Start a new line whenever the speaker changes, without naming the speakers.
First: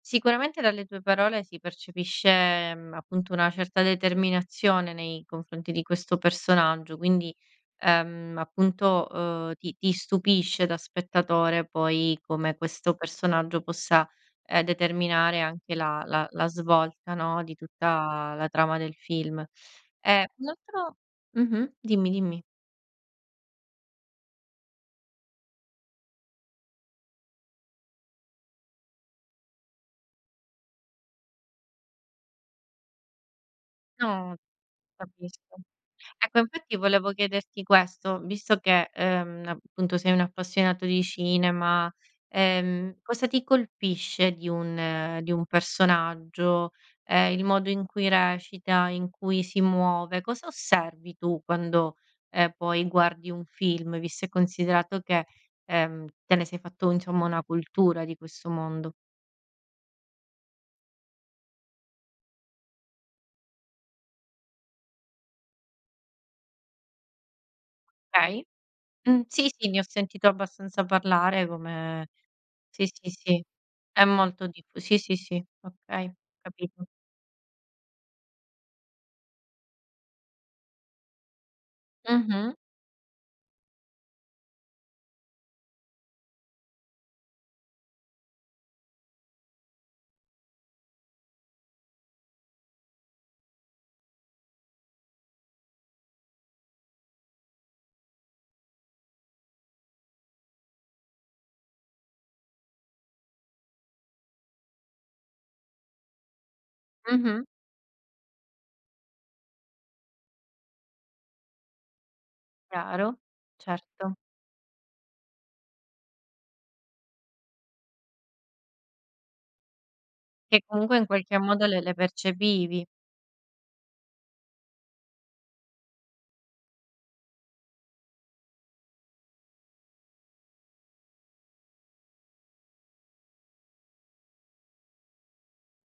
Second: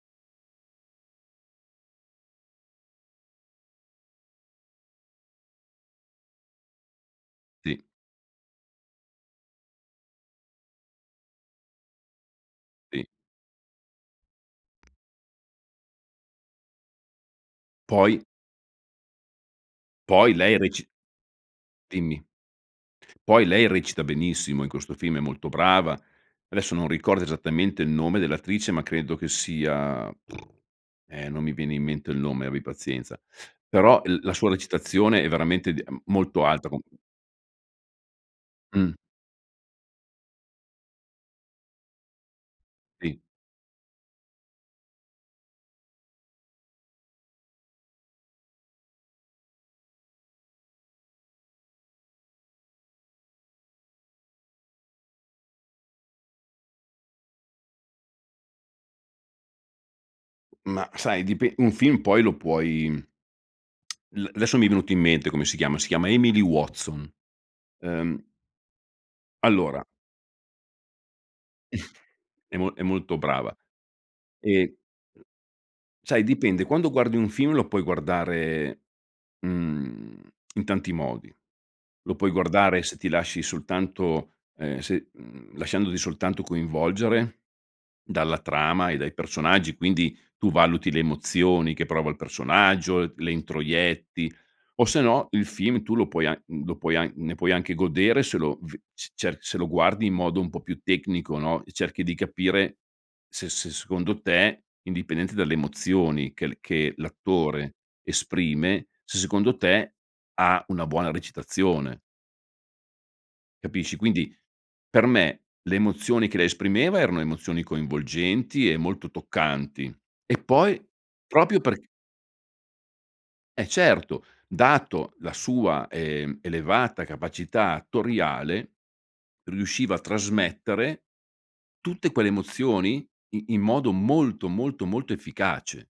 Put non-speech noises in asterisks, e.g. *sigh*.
Sicuramente, dalle tue parole si percepisce, mhmm, appunto, una certa determinazione nei confronti di questo personaggio. Quindi,
Sì.
ehm, appunto, uhm, ti ti stupisce, da spettatore, poi, come questo
Sì.
personaggio possa, ehm, determinare anche la la la svolta, no, di
Poi
tutta la trama del film. Eh,
Poi,
un
lei reci
altro mh-mh, dimmi,
Dimmi.
dimmi.
Poi, lei recita benissimo in questo film, è molto brava. Adesso non ricordo esattamente il nome dell'attrice, ma credo che sia *lip trill* eh, non mi viene in mente il nome, abbi pazienza. Però, l la
No,
sua recitazione è
capisco.
veramente, de
Ecco,
molto alta,
infatti,
co
volevo chiederti questo, visto che,
Mh.
ehm, appunto, sei un appassionato di cinema, ehm,
Sì.
cosa ti colpisce di un di un personaggio? Ehm, il modo in cui recita, in cui si muove? Cosa osservi tu quando, ehm, poi guardi un film? Visto e considerato che, ehm, te ne sei fatto, insomma, una cultura di questo mondo.
Mah, sai, dipe un film, poi, lo puoi *smacks lips* l adesso mi è venuto in mente come si chiama. Si chiama Emily Watson, ehm.
Okay. Mh, sì, sì, ne ho
Allora
sentito abbastanza parlare
*chuckles*
come
È mo è
sì, sì,
molto
sì,
brava.
è molto diff
E
Sì, sì, sì, okay,
sai, dipende.
capito.
Quando guardi un film, lo puoi guardare, mhmm, in tanti modi. Lo puoi
Mh-mh.
guardare se ti lasci soltanto, ehm se, mhmm lasciandoti soltanto coinvolgere dalla trama e dai personaggi, quindi tu valuti le emozioni che prova il personaggio, le introietti. O, se no, il film tu lo puoi an lo puoi an ne puoi anche godere se lo ve c cioè, se lo guardi in modo un po' più tecnico, no, e cerchi di capire se se, secondo te, indipendente dalle emozioni che l che
Mh-mh.
l'attore esprime, se, secondo te, ha una buona recitazione.
Chiaro.
Capisci?
Certo.
Quindi, per me, le emozioni che lei esprimeva erano emozioni coinvolgenti e molto toccanti, e
Che,
poi,
comunque, in qualche
proprio
modo, le
perc
le percepivi.
È certo. Dato la sua, ehm, elevata capacità attoriale, riusciva a trasmettere tutte quelle emozioni i in modo molto, molto, molto efficace.